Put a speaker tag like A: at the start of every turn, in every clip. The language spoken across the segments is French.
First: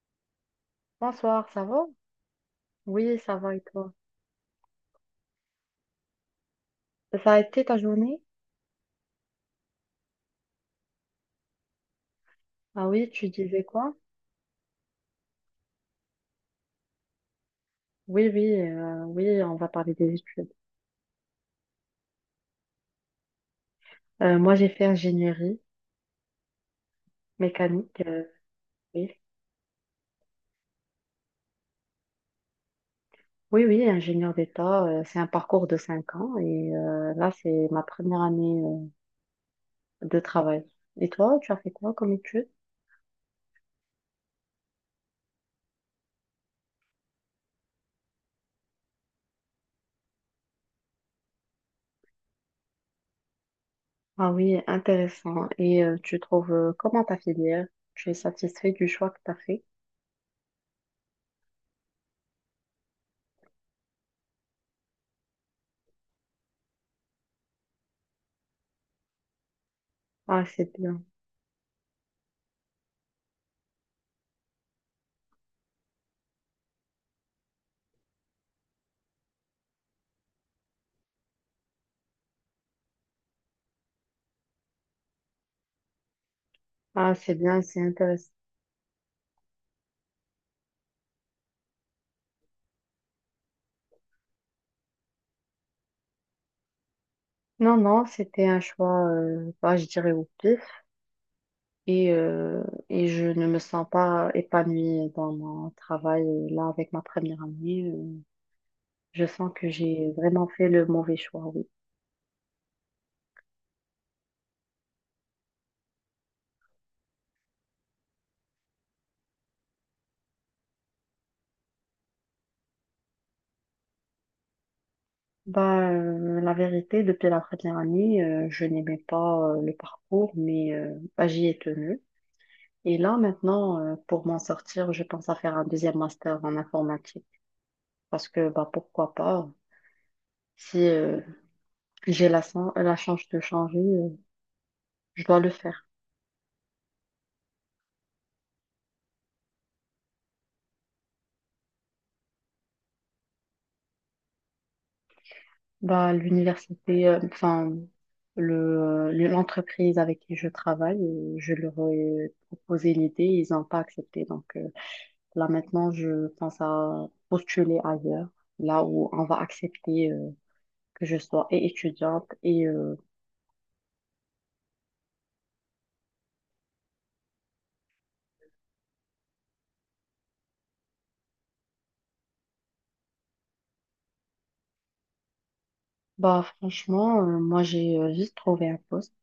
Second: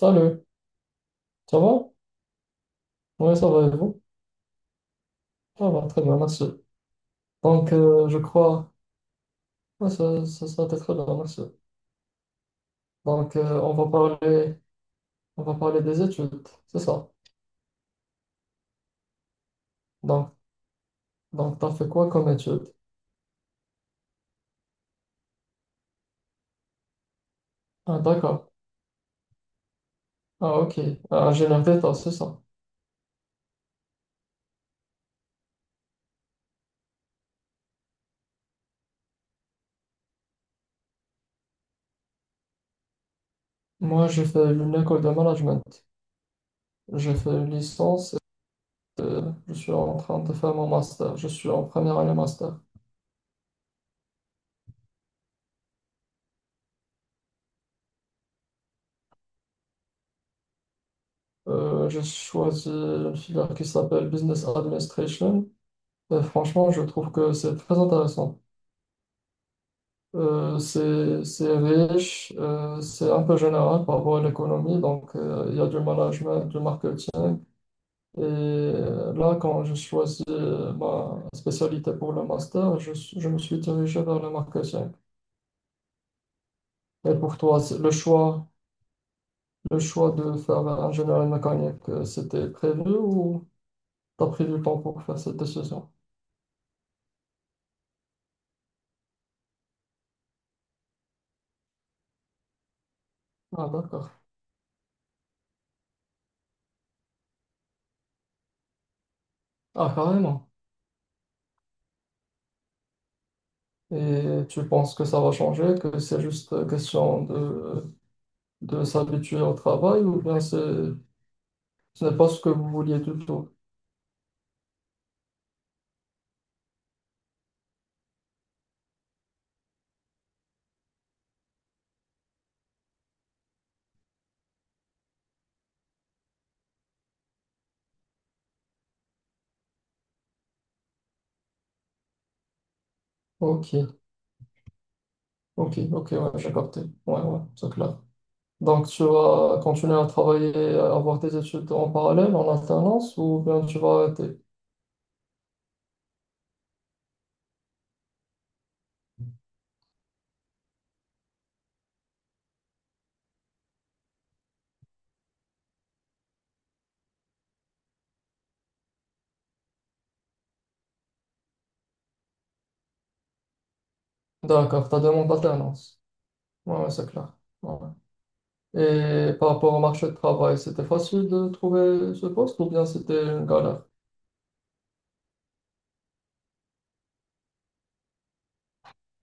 A: Salut,
B: Bonsoir,
A: ça
B: ça
A: va?
B: va? Oui, ça
A: Oui, ça
B: va et
A: va et
B: toi?
A: vous? Ça va, très bien, merci.
B: Ça a été
A: Donc,
B: ta
A: je
B: journée?
A: crois, ouais, ça a été très bien, merci.
B: Ah oui, tu
A: Donc,
B: disais quoi?
A: parler, on va parler des études, c'est ça.
B: Oui, oui, oui, on va parler des
A: Donc,
B: études.
A: donc t'as fait quoi comme études?
B: Moi, j'ai fait ingénierie
A: Ah,
B: mécanique.
A: d'accord.
B: Oui,
A: Ah, ok. Ah, ingénieur d'état, c'est ça.
B: oui, ingénieur d'État. C'est un parcours de 5 ans et là, c'est ma première année de travail. Et toi, tu as fait quoi comme études?
A: Moi, j'ai fait une école de management. J'ai fait une licence et je suis en train de faire mon master. Je suis en première année master.
B: Ah oui, intéressant. Et tu trouves comment ta filière? Tu es satisfait du choix que tu as fait?
A: J'ai choisi une filière qui s'appelle Business Administration. Franchement, je trouve que c'est très intéressant.
B: Ah, c'est bien.
A: C'est riche, c'est un peu général par rapport à l'économie, donc il y a du management, du marketing. Et là, quand j'ai choisi ma spécialité pour le master, je me suis dirigé vers le marketing. Et
B: Ah, c'est
A: pour toi,
B: bien, c'est intéressant.
A: le choix de faire ingénierie mécanique, c'était prévu ou t'as pris du temps pour faire cette décision?
B: Non, non, c'était un choix, bah, je dirais au pif. Et, euh, et je ne me
A: Ah,
B: sens
A: d'accord.
B: pas épanouie dans mon travail. Et là, avec ma première année, je sens que
A: Ah,
B: j'ai vraiment
A: carrément.
B: fait le mauvais choix, oui.
A: Et tu penses que ça va changer, que c'est juste question de s'habituer au travail ou bien c'est, ce n'est pas ce que vous vouliez du tout?
B: Bah, la vérité, depuis la première année, je n'aimais pas le parcours, mais bah, j'y ai tenu. Et là, maintenant, pour m'en sortir, je pense à faire un deuxième master en informatique. Parce que, bah, pourquoi pas, si j'ai la, la chance de changer,
A: Ok,
B: je dois le
A: ok,
B: faire.
A: ok, ouais, j'ai capté. Ouais, ouais, c'est clair. Donc tu vas continuer à travailler, à avoir tes études en parallèle, en alternance, ou bien tu vas arrêter?
B: Bah, l'université, enfin, l'entreprise avec qui je travaille, je leur ai proposé l'idée, ils n'ont pas accepté. Donc là maintenant, je pense à postuler ailleurs, là où on va accepter que je sois et étudiante. Et
A: D'accord, ta demande d'alternance. Ouais, ouais, c'est clair. Ouais. Ouais. Et par rapport au marché de travail, c'était facile de trouver ce poste ou bien c'était une galère?
B: bah franchement, moi j'ai juste trouvé un poste.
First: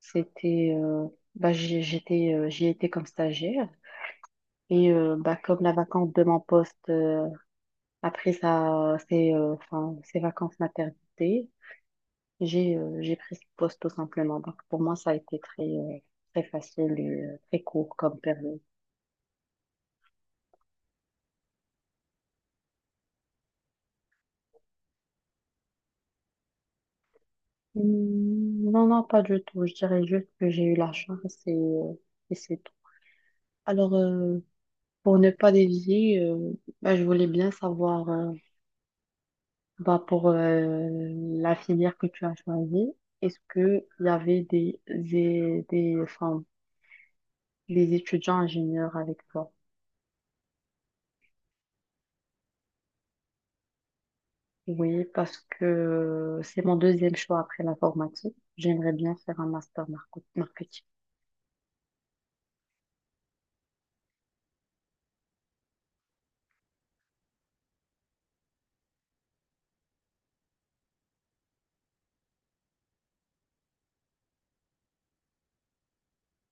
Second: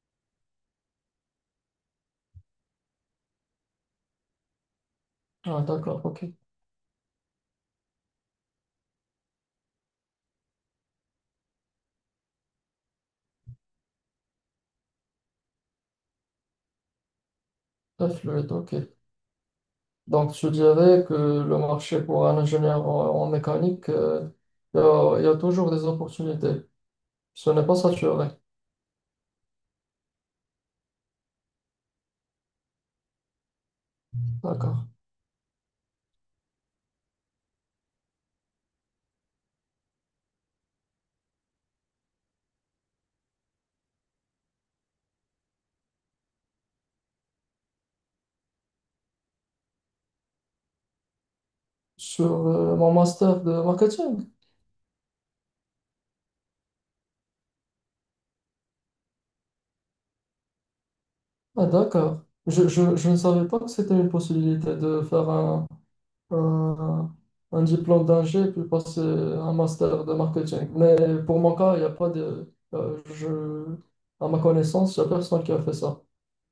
B: C'était, j'étais, j'y étais comme stagiaire. Et bah comme
A: Ah,
B: la
A: d'accord,
B: vacance de
A: ok.
B: mon poste après ça, c'est enfin, c'est vacances maternité. J'ai pris ce poste tout simplement. Donc pour moi, ça a été très, très facile et très court
A: Très
B: comme
A: fluide,
B: période.
A: ok. Donc, je dirais que le marché pour un ingénieur en mécanique, il y a toujours des opportunités. Ce n'est pas saturé.
B: Hmm, non, non, pas du tout. Je dirais juste que j'ai eu la chance et, euh, et c'est tout. Alors,
A: D'accord.
B: pour ne pas dévier, bah, je voulais bien savoir, bah, pour la filière que tu as choisie, est-ce qu'il y avait enfin, des étudiants ingénieurs avec toi?
A: Sur mon master de marketing?
B: Oui, parce que c'est mon deuxième choix après l'informatique. J'aimerais bien faire un master marketing.
A: Ah, d'accord. Je ne savais pas que c'était une possibilité de faire un, un diplôme d'ingé puis passer un master de marketing. Mais pour mon cas, il n'y a pas de je, à ma connaissance, il n'y a personne qui a fait ça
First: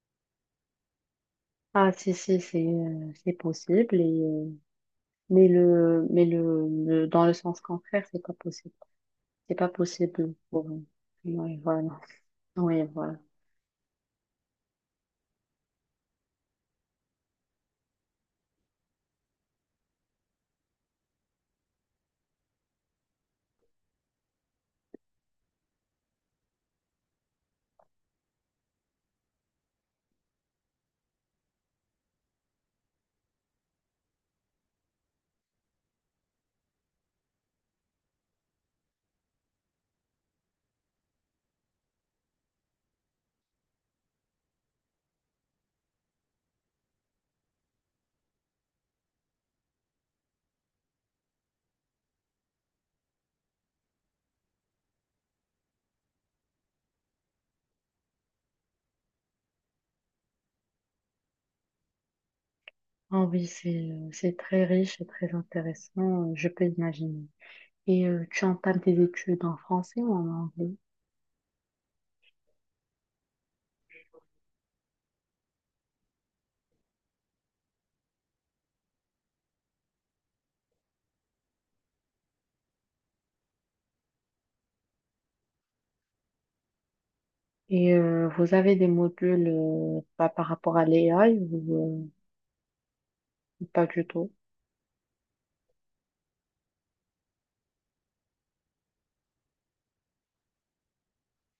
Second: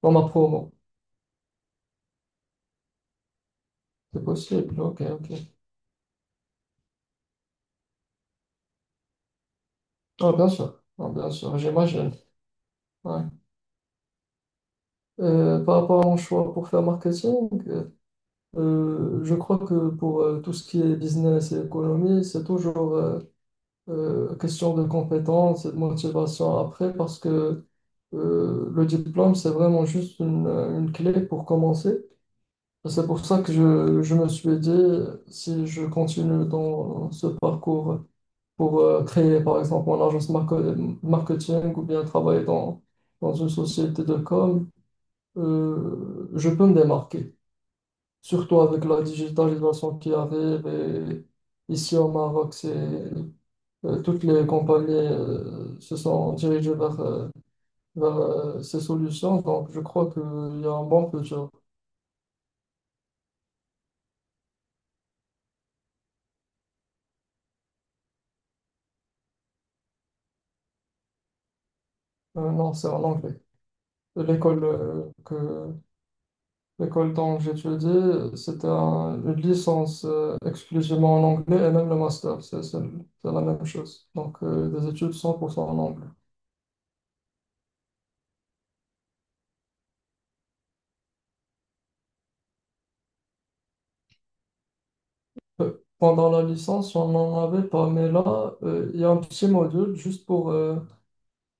A: dans ma promo.
B: Ah, si, si, c'est possible.
A: C'est
B: Et,
A: possible, ok, ok.
B: mais dans le sens contraire, c'est pas possible. C'est pas
A: Ah,
B: possible
A: bien
B: pour
A: sûr,
B: nous.
A: ah, bien sûr,
B: Oui, voilà.
A: j'imagine.
B: Oui, voilà.
A: Ouais. Par rapport à mon choix pour faire marketing, je crois que pour tout ce qui est business et économie, c'est toujours question de compétence et de motivation après parce que le diplôme, c'est vraiment juste une clé pour commencer. C'est pour ça que je me suis dit, si je continue dans ce parcours pour créer, par exemple, marketing ou bien travailler dans une société de com, je peux me démarquer. Surtout avec la digitalisation qui arrive. Et ici au Maroc, c'est, toutes les compagnies se sont dirigées vers ces solutions. Donc, je crois qu'il y a un bon futur.
B: Ah oui, c'est très riche et très intéressant, je peux imaginer. Et tu entames tes études en français ou en anglais?
A: Non, c'est en anglais. L'école euh, que, L'école dont j'étudie, c'était une licence exclusivement en anglais et même le master, c'est la même chose. Donc, des études 100% en anglais.
B: Et vous avez des modules pas par rapport à l'AI? Pas du tout.
A: Euh, pendant la licence, on n'en avait pas, mais là, il y a un petit module juste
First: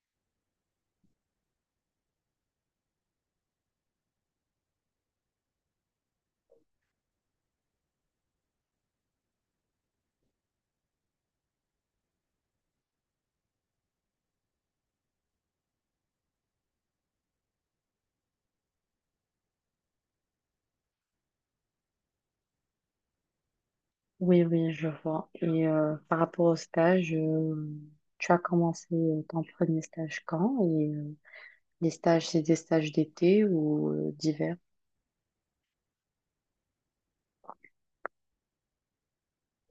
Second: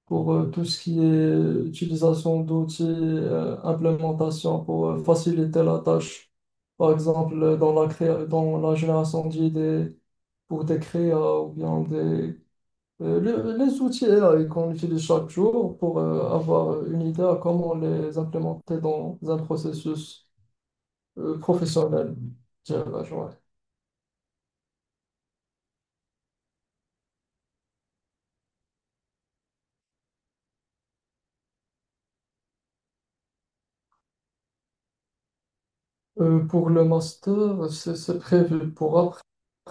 A: pour tout ce qui est utilisation d'outils, implémentation pour faciliter la tâche. Par exemple, dans la génération d'idées pour des créas ou bien des euh, les outils AI qu'on utilise chaque jour pour avoir une idée à comment les implémenter dans un processus professionnel, dirais-je, ouais.
B: Oui, oui, je vois. Et par rapport au stage, tu as commencé ton premier stage quand? Et les stages, c'est des stages d'été ou d'hiver?
A: Pour le master, c'est prévu pour après.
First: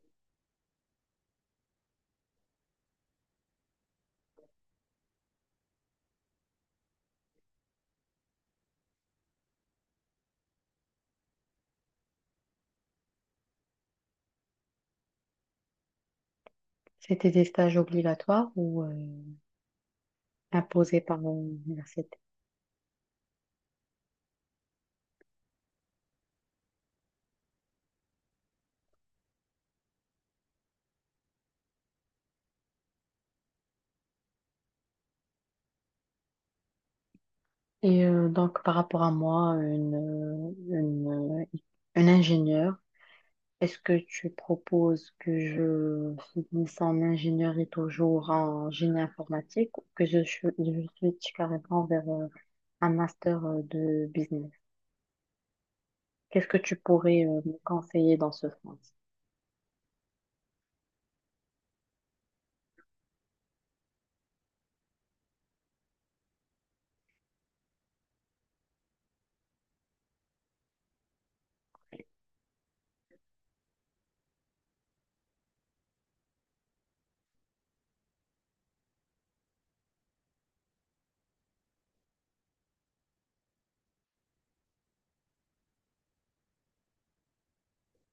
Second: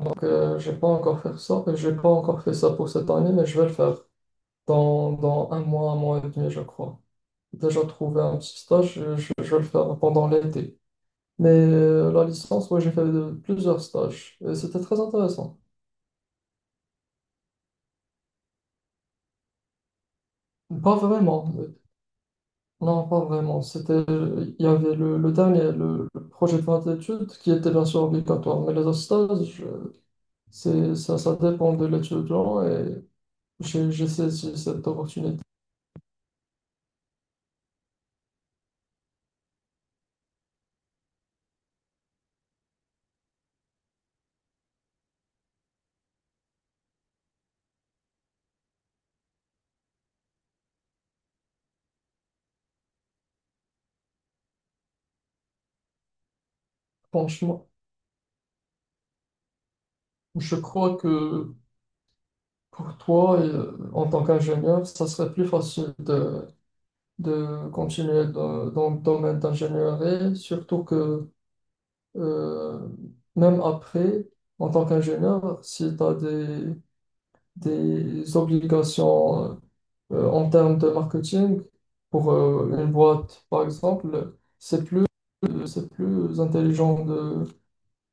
A: Donc, j'ai pas encore fait ça. J'ai pas encore fait ça pour cette année, mais je vais le faire dans un mois et demi, je crois. J'ai déjà trouvé un petit stage, je vais le faire pendant l'été. Mais la licence, ouais, j'ai fait plusieurs stages. Et c'était très intéressant.
B: C'était des stages obligatoires ou
A: Pas
B: imposés par
A: vraiment.
B: l'université?
A: Non, pas vraiment. C'était, il y avait le dernier, le projet de fin d'études, qui était bien sûr obligatoire. Mais les autres stages, c'est, ça dépend de l'étudiant et j'ai saisi cette opportunité.
B: Et donc, par rapport à moi, une ingénieure, est-ce que tu proposes que je finisse en ingénierie toujours en génie informatique ou que je switch carrément vers un master de business. Qu'est-ce que tu pourrais me
A: Franchement,
B: conseiller dans ce sens?
A: je crois que pour toi, en tant qu'ingénieur, ça serait plus facile de continuer dans le domaine d'ingénierie, surtout que euh, même après, en tant qu'ingénieur, si tu as des obligations en termes de marketing pour une boîte, par exemple, c'est plus intelligent de,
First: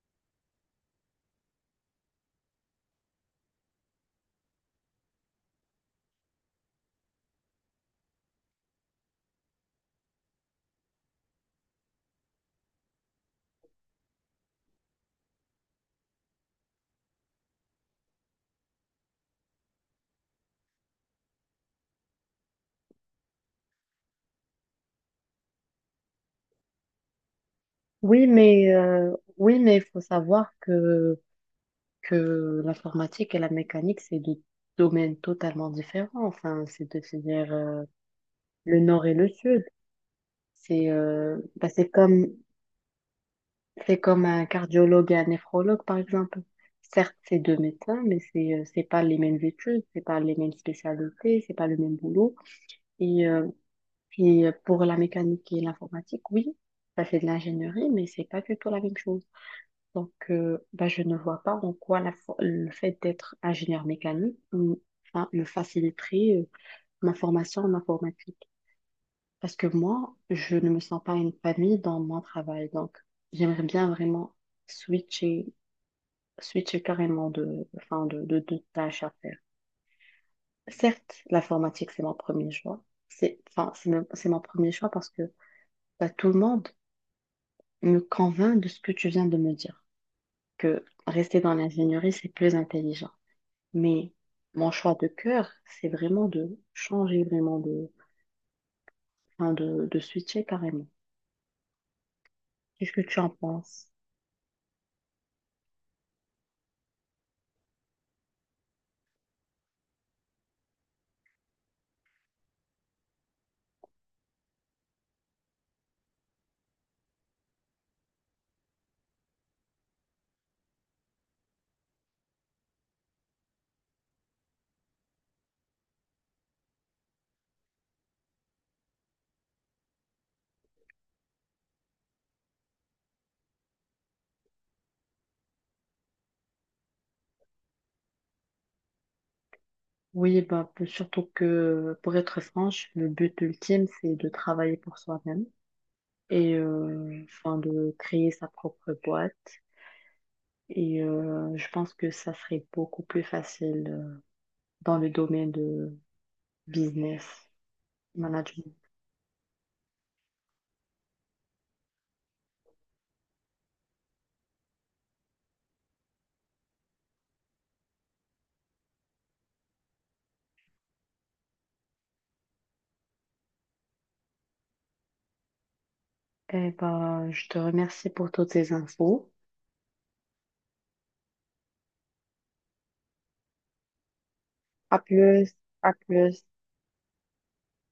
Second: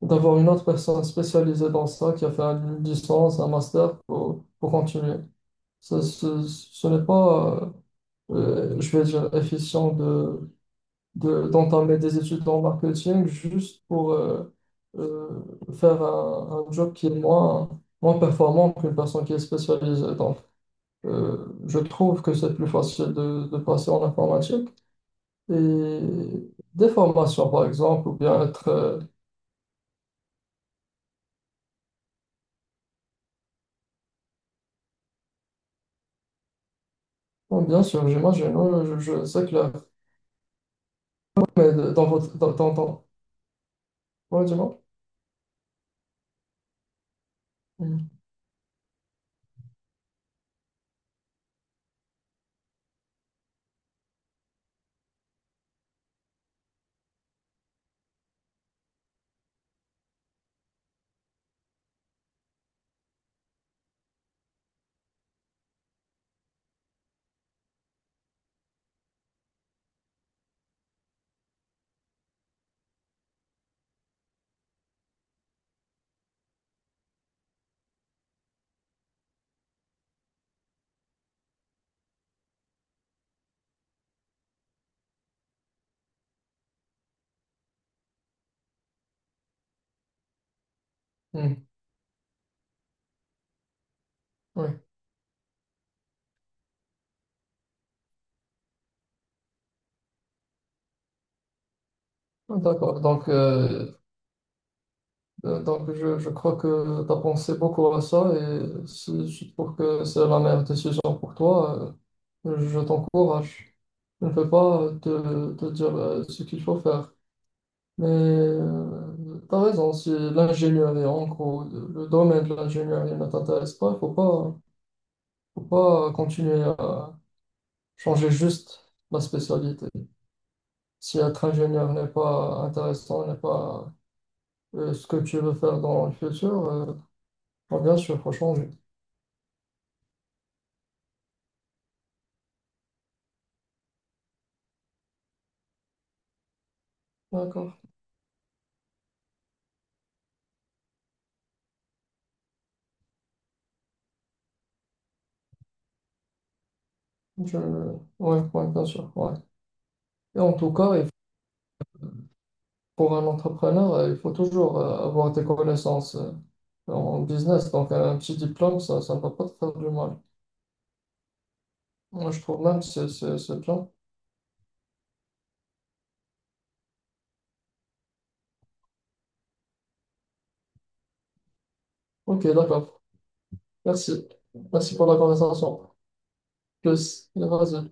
A: d'avoir une autre personne spécialisée dans ça qui a fait une licence, un master pour continuer. Ça, ce n'est pas, je vais dire, efficient de d'entamer des études en marketing juste pour euh, faire un job qui est moins performant qu'une personne qui est spécialisée. Donc, je trouve que c'est plus facile de passer en informatique. Et des formations, par exemple, ou
B: Oui,
A: bien être
B: mais euh, oui, mais il faut savoir que l'informatique et la mécanique, c'est deux domaines totalement différents. Enfin, c'est de c'est-à-dire
A: bon, bien sûr, j'imagine,
B: le
A: oui,
B: nord et le
A: c'est
B: sud.
A: clair.
B: C'est bah,
A: Mais dans votre
B: c'est comme
A: ouais,
B: un
A: dis-moi.
B: cardiologue et un néphrologue, par exemple. Certes, c'est deux médecins,
A: Mm.
B: mais c'est pas les mêmes études, c'est pas les mêmes spécialités, c'est pas le même boulot. Et puis pour la mécanique et l'informatique, oui, ça c'est de l'ingénierie, mais c'est pas du tout la même chose. Donc, bah, je ne vois pas en quoi la le fait d'être ingénieur mécanique mm, enfin, me faciliterait ma formation en informatique. Parce que moi, je ne me sens pas une famille dans mon travail. Donc, j'aimerais bien vraiment switcher, switcher carrément de, enfin, de tâches à faire. Certes, l'informatique, c'est mon premier choix. C'est, enfin, c'est mon premier choix parce que bah, tout le monde me convainc de ce que tu viens de me dire, que rester dans
A: Mm.
B: l'ingénierie, c'est plus intelligent. Mais
A: Oui,
B: mon choix de cœur, c'est vraiment de changer, vraiment enfin de switcher carrément. Qu'est-ce
A: d'accord.
B: que tu en
A: Donc,
B: penses?
A: euh, donc, je crois que tu as pensé beaucoup à ça et si je trouve que c'est la meilleure décision pour toi, je t'encourage. Je ne peux pas te dire ce qu'il faut faire. Mais tu as raison, si l'ingénierie, en gros, le domaine de l'ingénierie ne t'intéresse pas, il faut pas continuer à changer juste la spécialité. Si être ingénieur n'est pas intéressant, n'est pas ce que tu veux faire dans le futur, bon, bien sûr, il faut changer.
B: Oui, bah, surtout que, pour être franche, le but ultime, c'est de travailler pour soi-même et enfin,
A: D'accord.
B: de créer sa propre boîte. Et je pense que ça serait beaucoup plus facile dans le domaine de business
A: Je Ouais, ouais,
B: management.
A: bien sûr. Ouais. Et en tout cas, il pour un entrepreneur, il faut toujours avoir des connaissances en business. Donc, un petit diplôme, ça ne va pas te faire du mal. Moi, je trouve même que c'est bien.
B: Eh ben, je te remercie pour toutes ces infos.
A: Ok, d'accord. Merci. Merci
B: À
A: pour la
B: plus,
A: conversation.
B: à plus.
A: Plus. Vas-y.